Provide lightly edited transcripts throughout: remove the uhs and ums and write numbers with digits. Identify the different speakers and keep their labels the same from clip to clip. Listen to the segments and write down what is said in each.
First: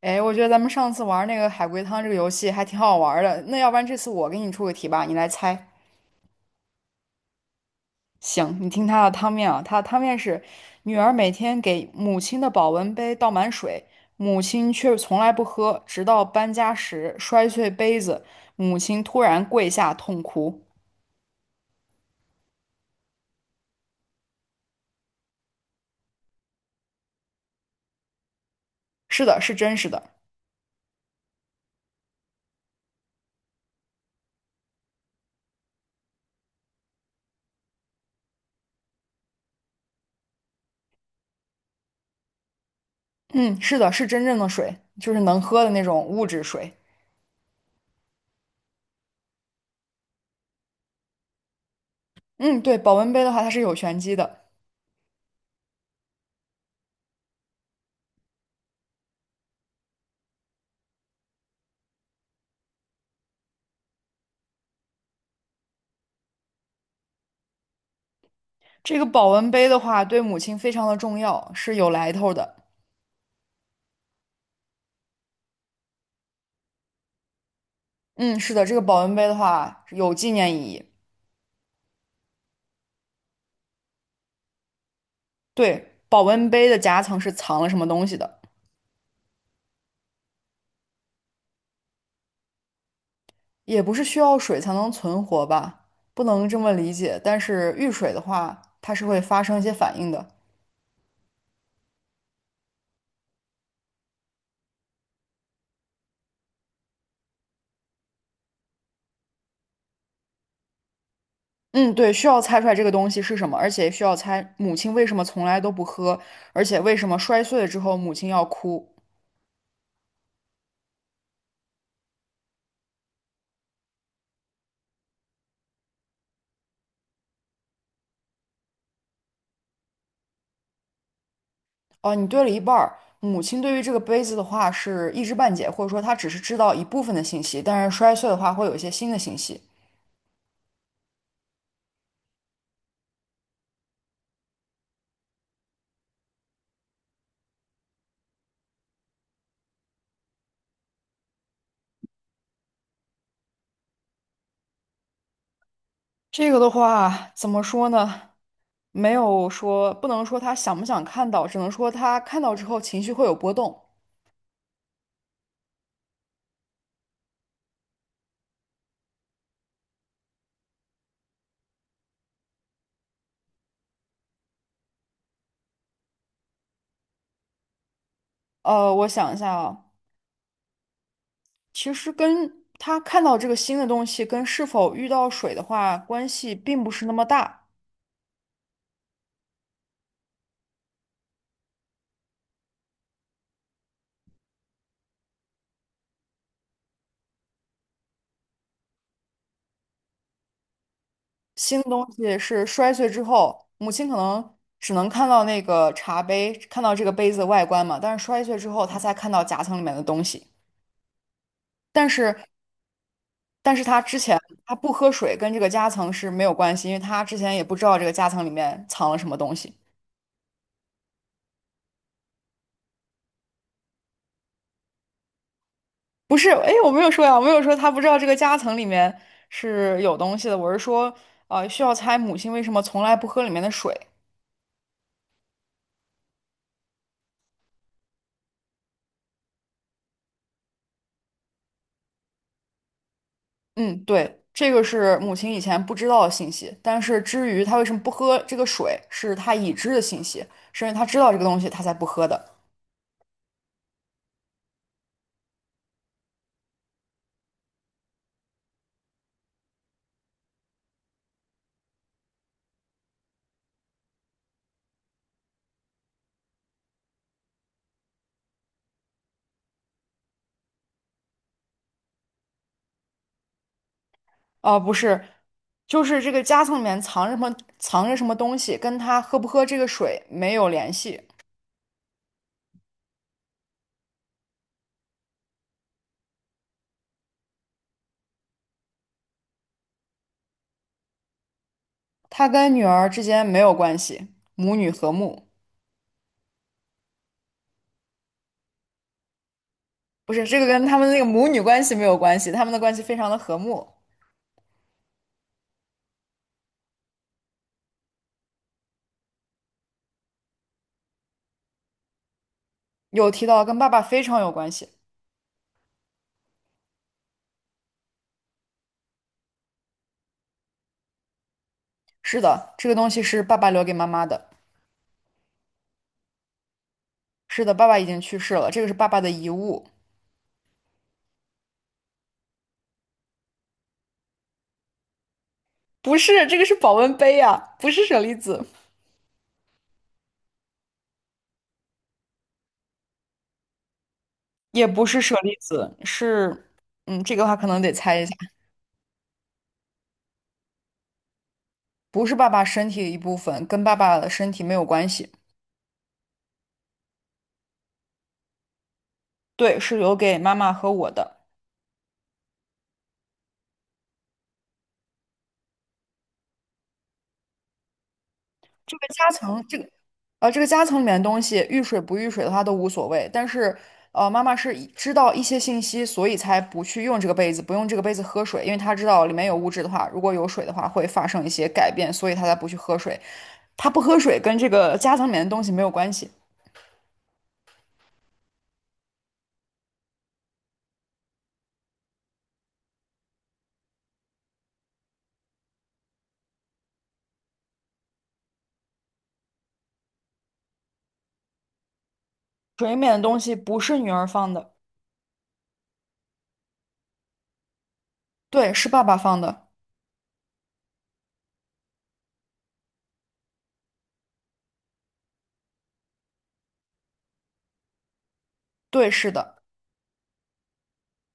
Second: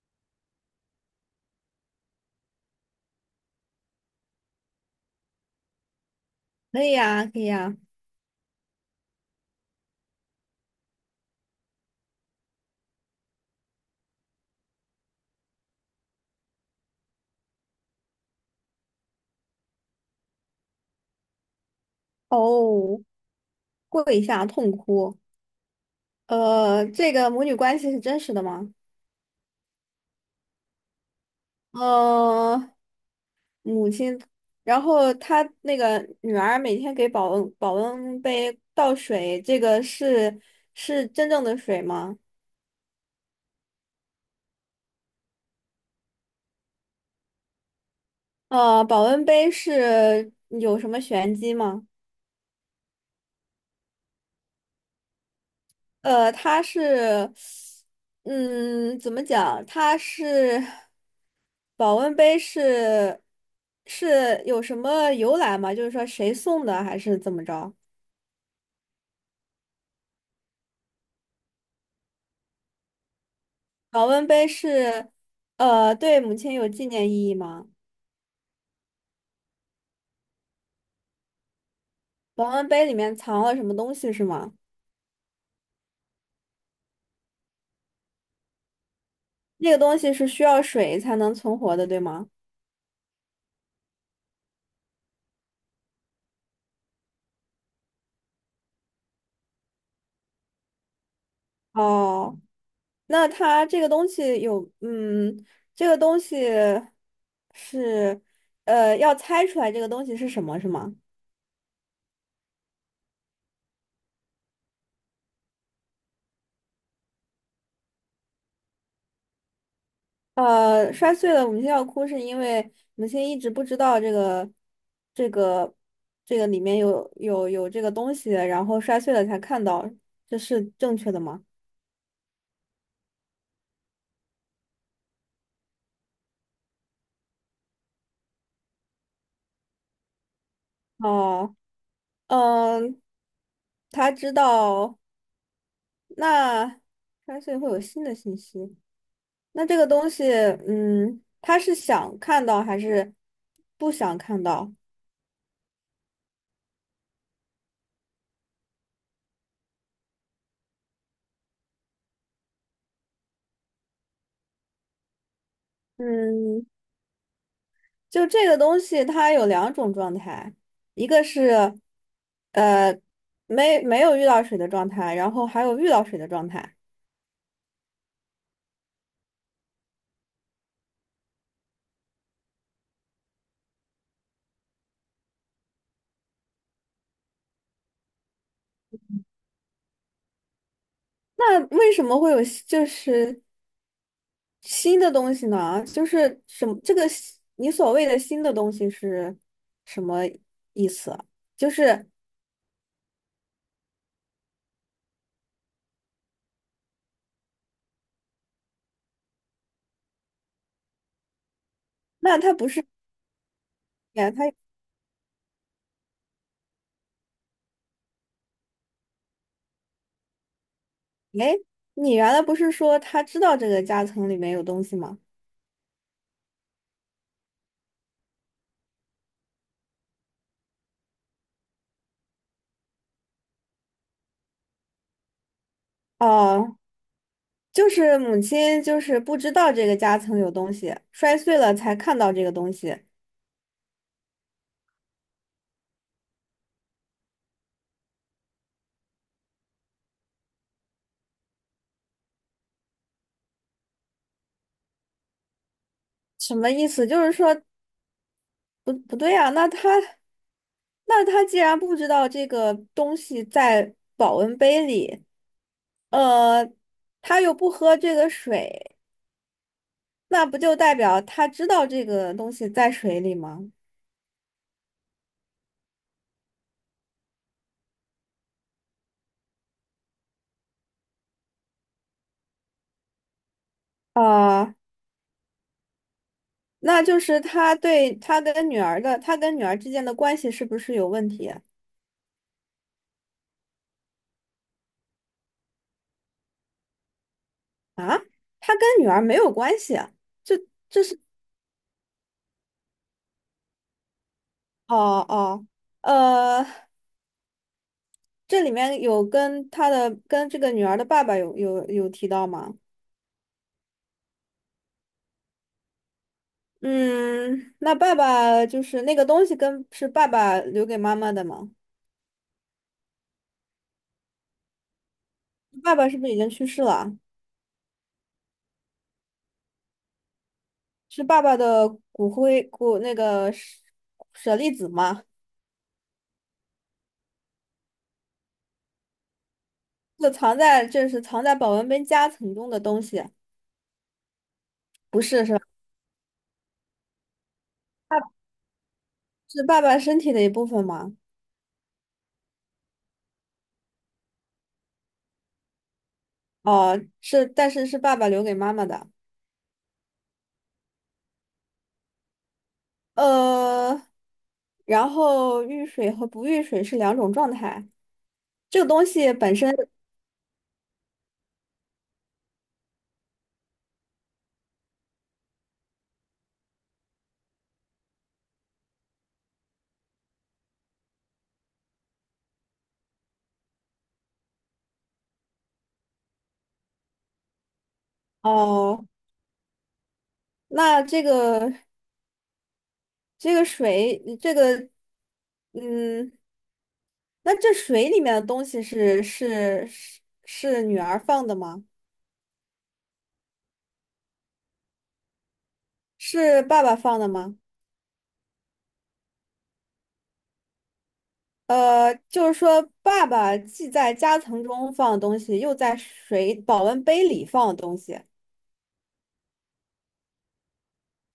Speaker 1: 哎，我觉得咱们上次玩那个海龟汤这个游戏还挺好玩儿的。那要不然这次我给你出个题吧，你来猜。
Speaker 2: 可以呀，可以呀。
Speaker 1: 行，你听它的汤面啊，它的汤面是：女儿每天给母亲的保温杯倒满水，母亲却从来不喝，直到搬家时摔碎杯子，母亲突然跪下痛哭。
Speaker 2: 哦，跪下痛哭。这个母女关系是真实的吗？
Speaker 1: 是的，是真实的。
Speaker 2: 呃，母亲，然后她那个女儿每天给保温杯倒水，这个是是真正的水吗？
Speaker 1: 嗯，是的，是真正的水，就是能喝的那种物质水。
Speaker 2: 保温杯是有什么玄机吗？
Speaker 1: 嗯，对，保温杯的话，它是有玄机的。
Speaker 2: 它是，嗯，怎么讲？它是保温杯是是有什么由来吗？就是说谁送的，还是怎么着？
Speaker 1: 这个保温杯的话，对母亲非常的重要，是有来头的。
Speaker 2: 保温杯是，对母亲有纪念意义吗？
Speaker 1: 嗯，是的，这个保温杯的话有纪念意义。
Speaker 2: 保温杯里面藏了什么东西是吗？
Speaker 1: 对，保温杯的夹层是藏了什么东西的，
Speaker 2: 那个东西是需要水才能存活的，对吗？
Speaker 1: 也不是需要水才能存活吧？不能这么理解。但是遇水的话，它是会发生一些反应的。
Speaker 2: 哦。那它这个东西有，嗯，这个东西是，要猜出来这个东西是什么，是吗？
Speaker 1: 嗯，对，需要猜出来这个东西是什么，而且需要猜母亲为什么从来都不喝，而且为什么摔碎了之后母亲要哭。
Speaker 2: 呃，摔碎了，母亲要哭，是因为母亲一直不知道这个，这个，这个里面有这个东西，然后摔碎了才看到，这是正确的吗？
Speaker 1: 哦，你对了一半儿。母亲对于这个杯子的话是一知半解，或者说她只是知道一部分的信息，但是摔碎的话会有一些新的信息。
Speaker 2: 哦，嗯，他知道，那摔碎会有新的信息。那这个东西，嗯，他是想看到还是不想看到？
Speaker 1: 这个的话，怎么说呢？没有说，不能说他想不想看到，只能说他看到之后情绪会有波动。
Speaker 2: 嗯，就这个东西，它有两种状态，一个是呃没没有遇到水的状态，然后还有遇到水的状态。
Speaker 1: 我想一下啊，其实跟他看到这个新的东西跟是否遇到水的话，关系并不是那么大。
Speaker 2: 那为什么会有新就是新的东西呢？就是什么这个新你所谓的新的东西是什么意思啊？就
Speaker 1: 新的东
Speaker 2: 是
Speaker 1: 西是摔碎之后，母亲可能只能看到那个茶杯，看到这个杯子的外观嘛，但是摔碎之后，他才看到夹层里面的东西。但是
Speaker 2: 那它不是
Speaker 1: 但是他之
Speaker 2: 它
Speaker 1: 前他不喝水跟这个夹层是没有关系，因为他之前也不知道这个夹层里面藏了什么东西。
Speaker 2: 哎，你原来不是说他知道这个夹层里面有东西吗？
Speaker 1: 不是，哎，我没有说呀，我没有说他不知道这个夹层里面是有东西的，我是说，需要猜母亲为什么从来不喝里面的水。
Speaker 2: 哦，就是母亲就是不知道这个夹层有东西，摔碎了才看到这个东西，
Speaker 1: 嗯，对，这个是母亲以前不知道的信息，但是至于她为什么不喝这个水，是她已知的信息，是因为她知道这个东西，她才不喝的。
Speaker 2: 什么意思？就是说不不对啊，那他那他既然不知道这个东西在保温杯里，呃，他又不喝这个水，那不就代表他知道这个东西在水里吗？
Speaker 1: 哦，不是，就是这个夹层里面藏着什么，藏着什么东西，跟他喝不喝这个水没有联系，
Speaker 2: 啊、那就是他对他跟女儿的，他跟女儿之间的关系是不是有问题啊？
Speaker 1: 他跟女儿之间没有关系，母女和睦，
Speaker 2: 他跟女儿没有关系啊，
Speaker 1: 不是，
Speaker 2: 就
Speaker 1: 这个跟他们那个母女关系没有关系，他们的关系非常的和睦。
Speaker 2: 哦哦，呃，这里面有跟他的跟这个女儿的爸爸有提到吗？
Speaker 1: 有提到跟爸爸非常有关系，
Speaker 2: 嗯，那爸爸就是那个东西跟是爸爸留给妈妈的吗？
Speaker 1: 是的，这个东西是爸爸留给妈妈的，
Speaker 2: 爸爸是不是已经去世了啊？
Speaker 1: 是的，爸爸已经去世了，这个是爸爸的遗物，
Speaker 2: 是爸爸的骨灰骨那个舍舍利子吗？
Speaker 1: 不是，这个是保温杯呀、不是舍利子，
Speaker 2: 就藏在这是藏在保温杯夹层中的东西，
Speaker 1: 也不是
Speaker 2: 不
Speaker 1: 舍
Speaker 2: 是是
Speaker 1: 利
Speaker 2: 吧？
Speaker 1: 子，是，嗯，这个的话可能得猜
Speaker 2: 爸
Speaker 1: 一下。
Speaker 2: 是爸爸身体的一部分吗？
Speaker 1: 不是爸爸身体的一部分，跟爸爸的身体没有关系。
Speaker 2: 哦，是，但是是爸爸留给妈妈的。
Speaker 1: 对，是留给妈妈和我的。
Speaker 2: 呃，然后遇水和不遇水是两种状态。这个
Speaker 1: 这
Speaker 2: 东
Speaker 1: 个夹
Speaker 2: 西本
Speaker 1: 层，
Speaker 2: 身，
Speaker 1: 这个夹层里面的东西，遇水不遇水的话都无所谓。但是妈妈是以知道一些信息，所以才不去用这个杯子，不用这个杯子喝水，因为她知道里面有物质的话，如果有水的话会发生一些改变，所以她才不去喝水。她不喝水跟这个夹层里面的东西没有关系，
Speaker 2: 哦，那这个这个水，这个嗯，那这水里面的东西是是是是女儿放的吗？
Speaker 1: 水里面的东西不是女儿放的，
Speaker 2: 是爸爸放的吗？
Speaker 1: 对，是爸爸放的，
Speaker 2: 就是说，爸爸既在夹层中放的东西，又在水保温杯里放的东西。
Speaker 1: 对，是的。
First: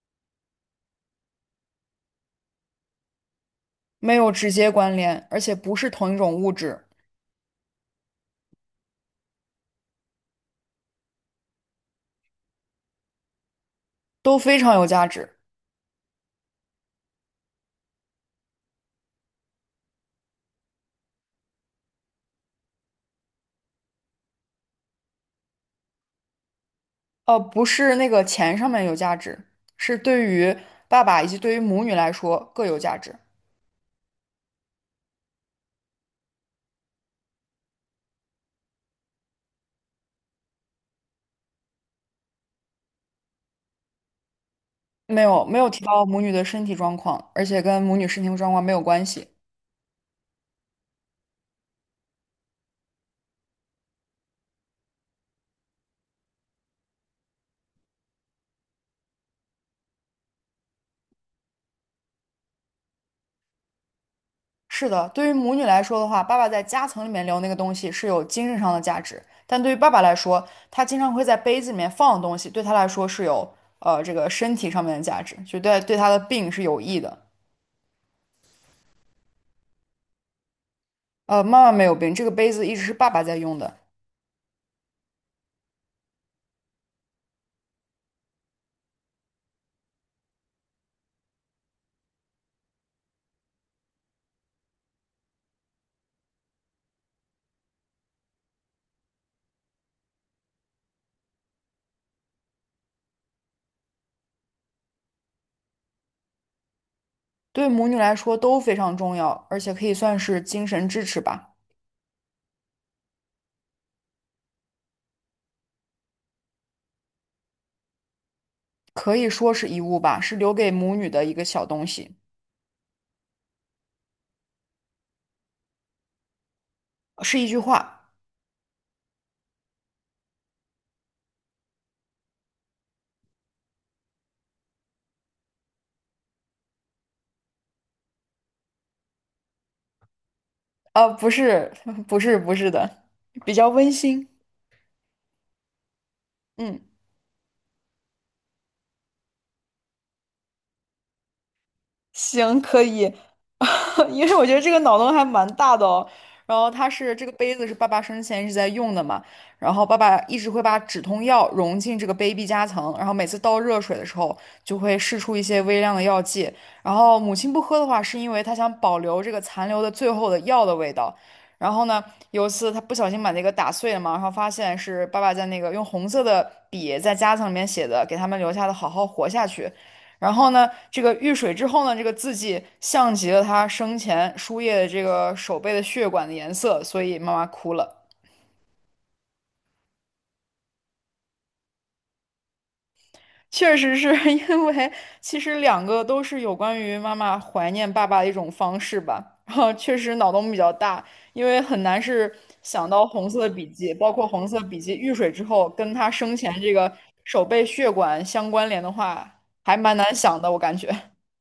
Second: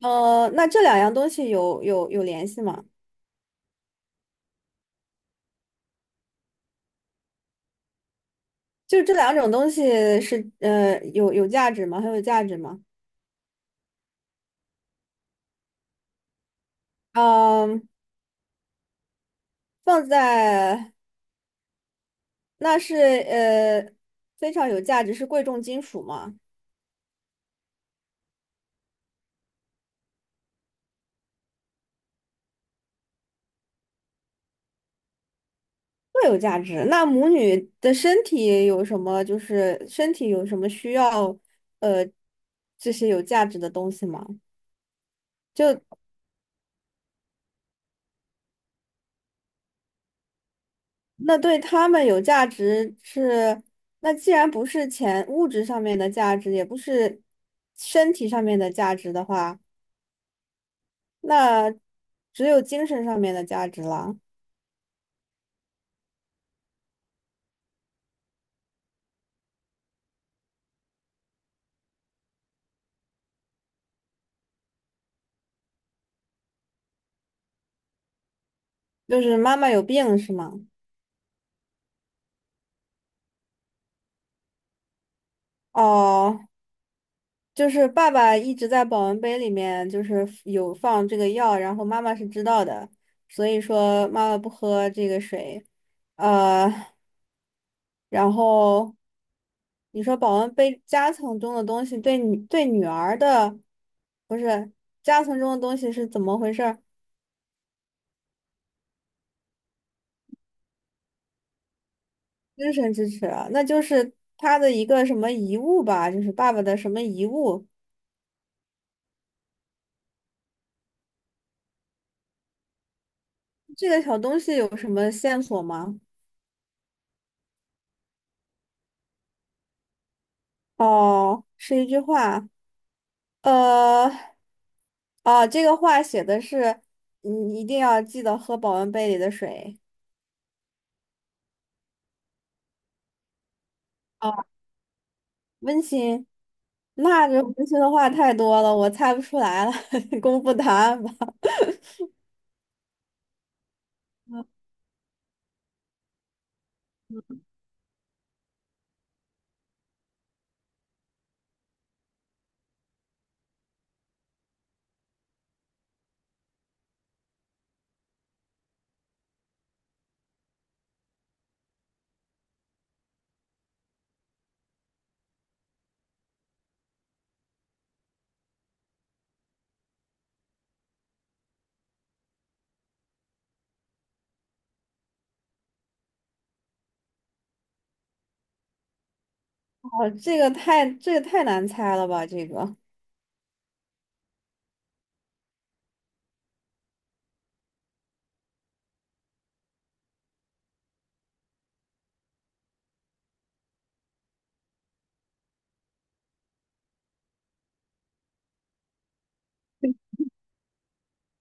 Speaker 2: 那这两样东西有联系吗？
Speaker 1: 没有直接关联，而且不是同一种物质，
Speaker 2: 就是这两种东西是有有价值吗？很有价值吗？
Speaker 1: 都非常有价值。
Speaker 2: 嗯，放在那是非常有价值，是贵重金属吗？
Speaker 1: 不是那个钱上面有价值，是对于爸爸以及对于母女来说各有价值。
Speaker 2: 会有价值。那母女的身体有什么？就是身体有什么需要呃这些有价值的东西吗？
Speaker 1: 没有
Speaker 2: 就。
Speaker 1: 提到母女的身体状况，而且跟母女身体状况没有关系。
Speaker 2: 那对他们有价值是，那既然不是钱物质上面的价值，也不是身体上面的价值的话，那只有精神上面的价值了。
Speaker 1: 是的，对于母女来说的话，爸爸在夹层里面留那个东西是有精神上的价值，但对于爸爸来说，他经常会在杯子里面放的东西，对他来说是有这个身体上面的价值，就对他的病是有益的。
Speaker 2: 就是妈妈有病是吗？
Speaker 1: 妈妈没有病，这个杯子一直是爸爸在用的，
Speaker 2: 哦，就是爸爸一直在保温杯里面就是有放这个药，然后妈妈是知道的，所以说妈妈不喝这个水，呃。然后你说保温杯夹层中的东西对女对女儿的不是夹层中的东西是怎么回事儿？
Speaker 1: 对母女来说都非常重要，而且可以算是精神支持吧，
Speaker 2: 精神支持啊那就是他的一个什么遗物吧，就是爸爸的什么遗物？
Speaker 1: 可以说是遗物吧，是留给母女的一个小东西，
Speaker 2: 这个小东西有什么线索吗？
Speaker 1: 是一句话，
Speaker 2: 哦，是一句话，呃，哦，这个话写的是你一定要记得喝保温杯里的水。
Speaker 1: 不是，不是，不是的，比较温馨，
Speaker 2: 温馨，
Speaker 1: 嗯。
Speaker 2: 那这温馨的话太多了，我猜不出来了，公布答案吧。
Speaker 1: 行，可以，因为我觉得这个脑洞还蛮大的哦。然后它是这个杯子是爸爸生前一直在用的嘛，然后爸爸一直会把止痛药融进这个杯壁夹层，然后每次倒热水的时候就会释出一些微量的药剂。然后母亲不喝的话，是因为她想保留这个残留的最后的药的味道。然后呢，有一次她不小心把那个打碎了嘛，然后发现是爸爸在那个用红色的笔在夹层里面写的，给他们留下的“好好活下去”。然后呢，这个遇水之后呢，这个字迹像极了他生前输液的这个手背的血管的颜色，所以妈妈哭了。
Speaker 2: 哦这个太这个太难猜了吧？这个
Speaker 1: 确实是 因为，其实两个都是有关于妈妈怀念爸爸的一种方式吧。然后确实脑洞比较大，因为很难是想到红色笔记，包括红色笔记遇水之后跟他生前这个手背血管相关联的话，还蛮难想的，我感觉。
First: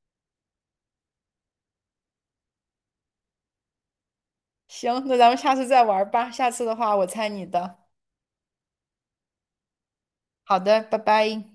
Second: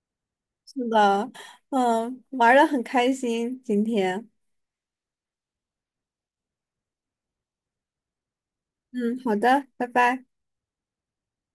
Speaker 2: 是的，嗯，玩的很开心今天，
Speaker 1: 行，那咱们下次再玩儿吧。下次的话，我猜你的。
Speaker 2: 嗯，好的，拜拜。
Speaker 1: 好的，拜拜。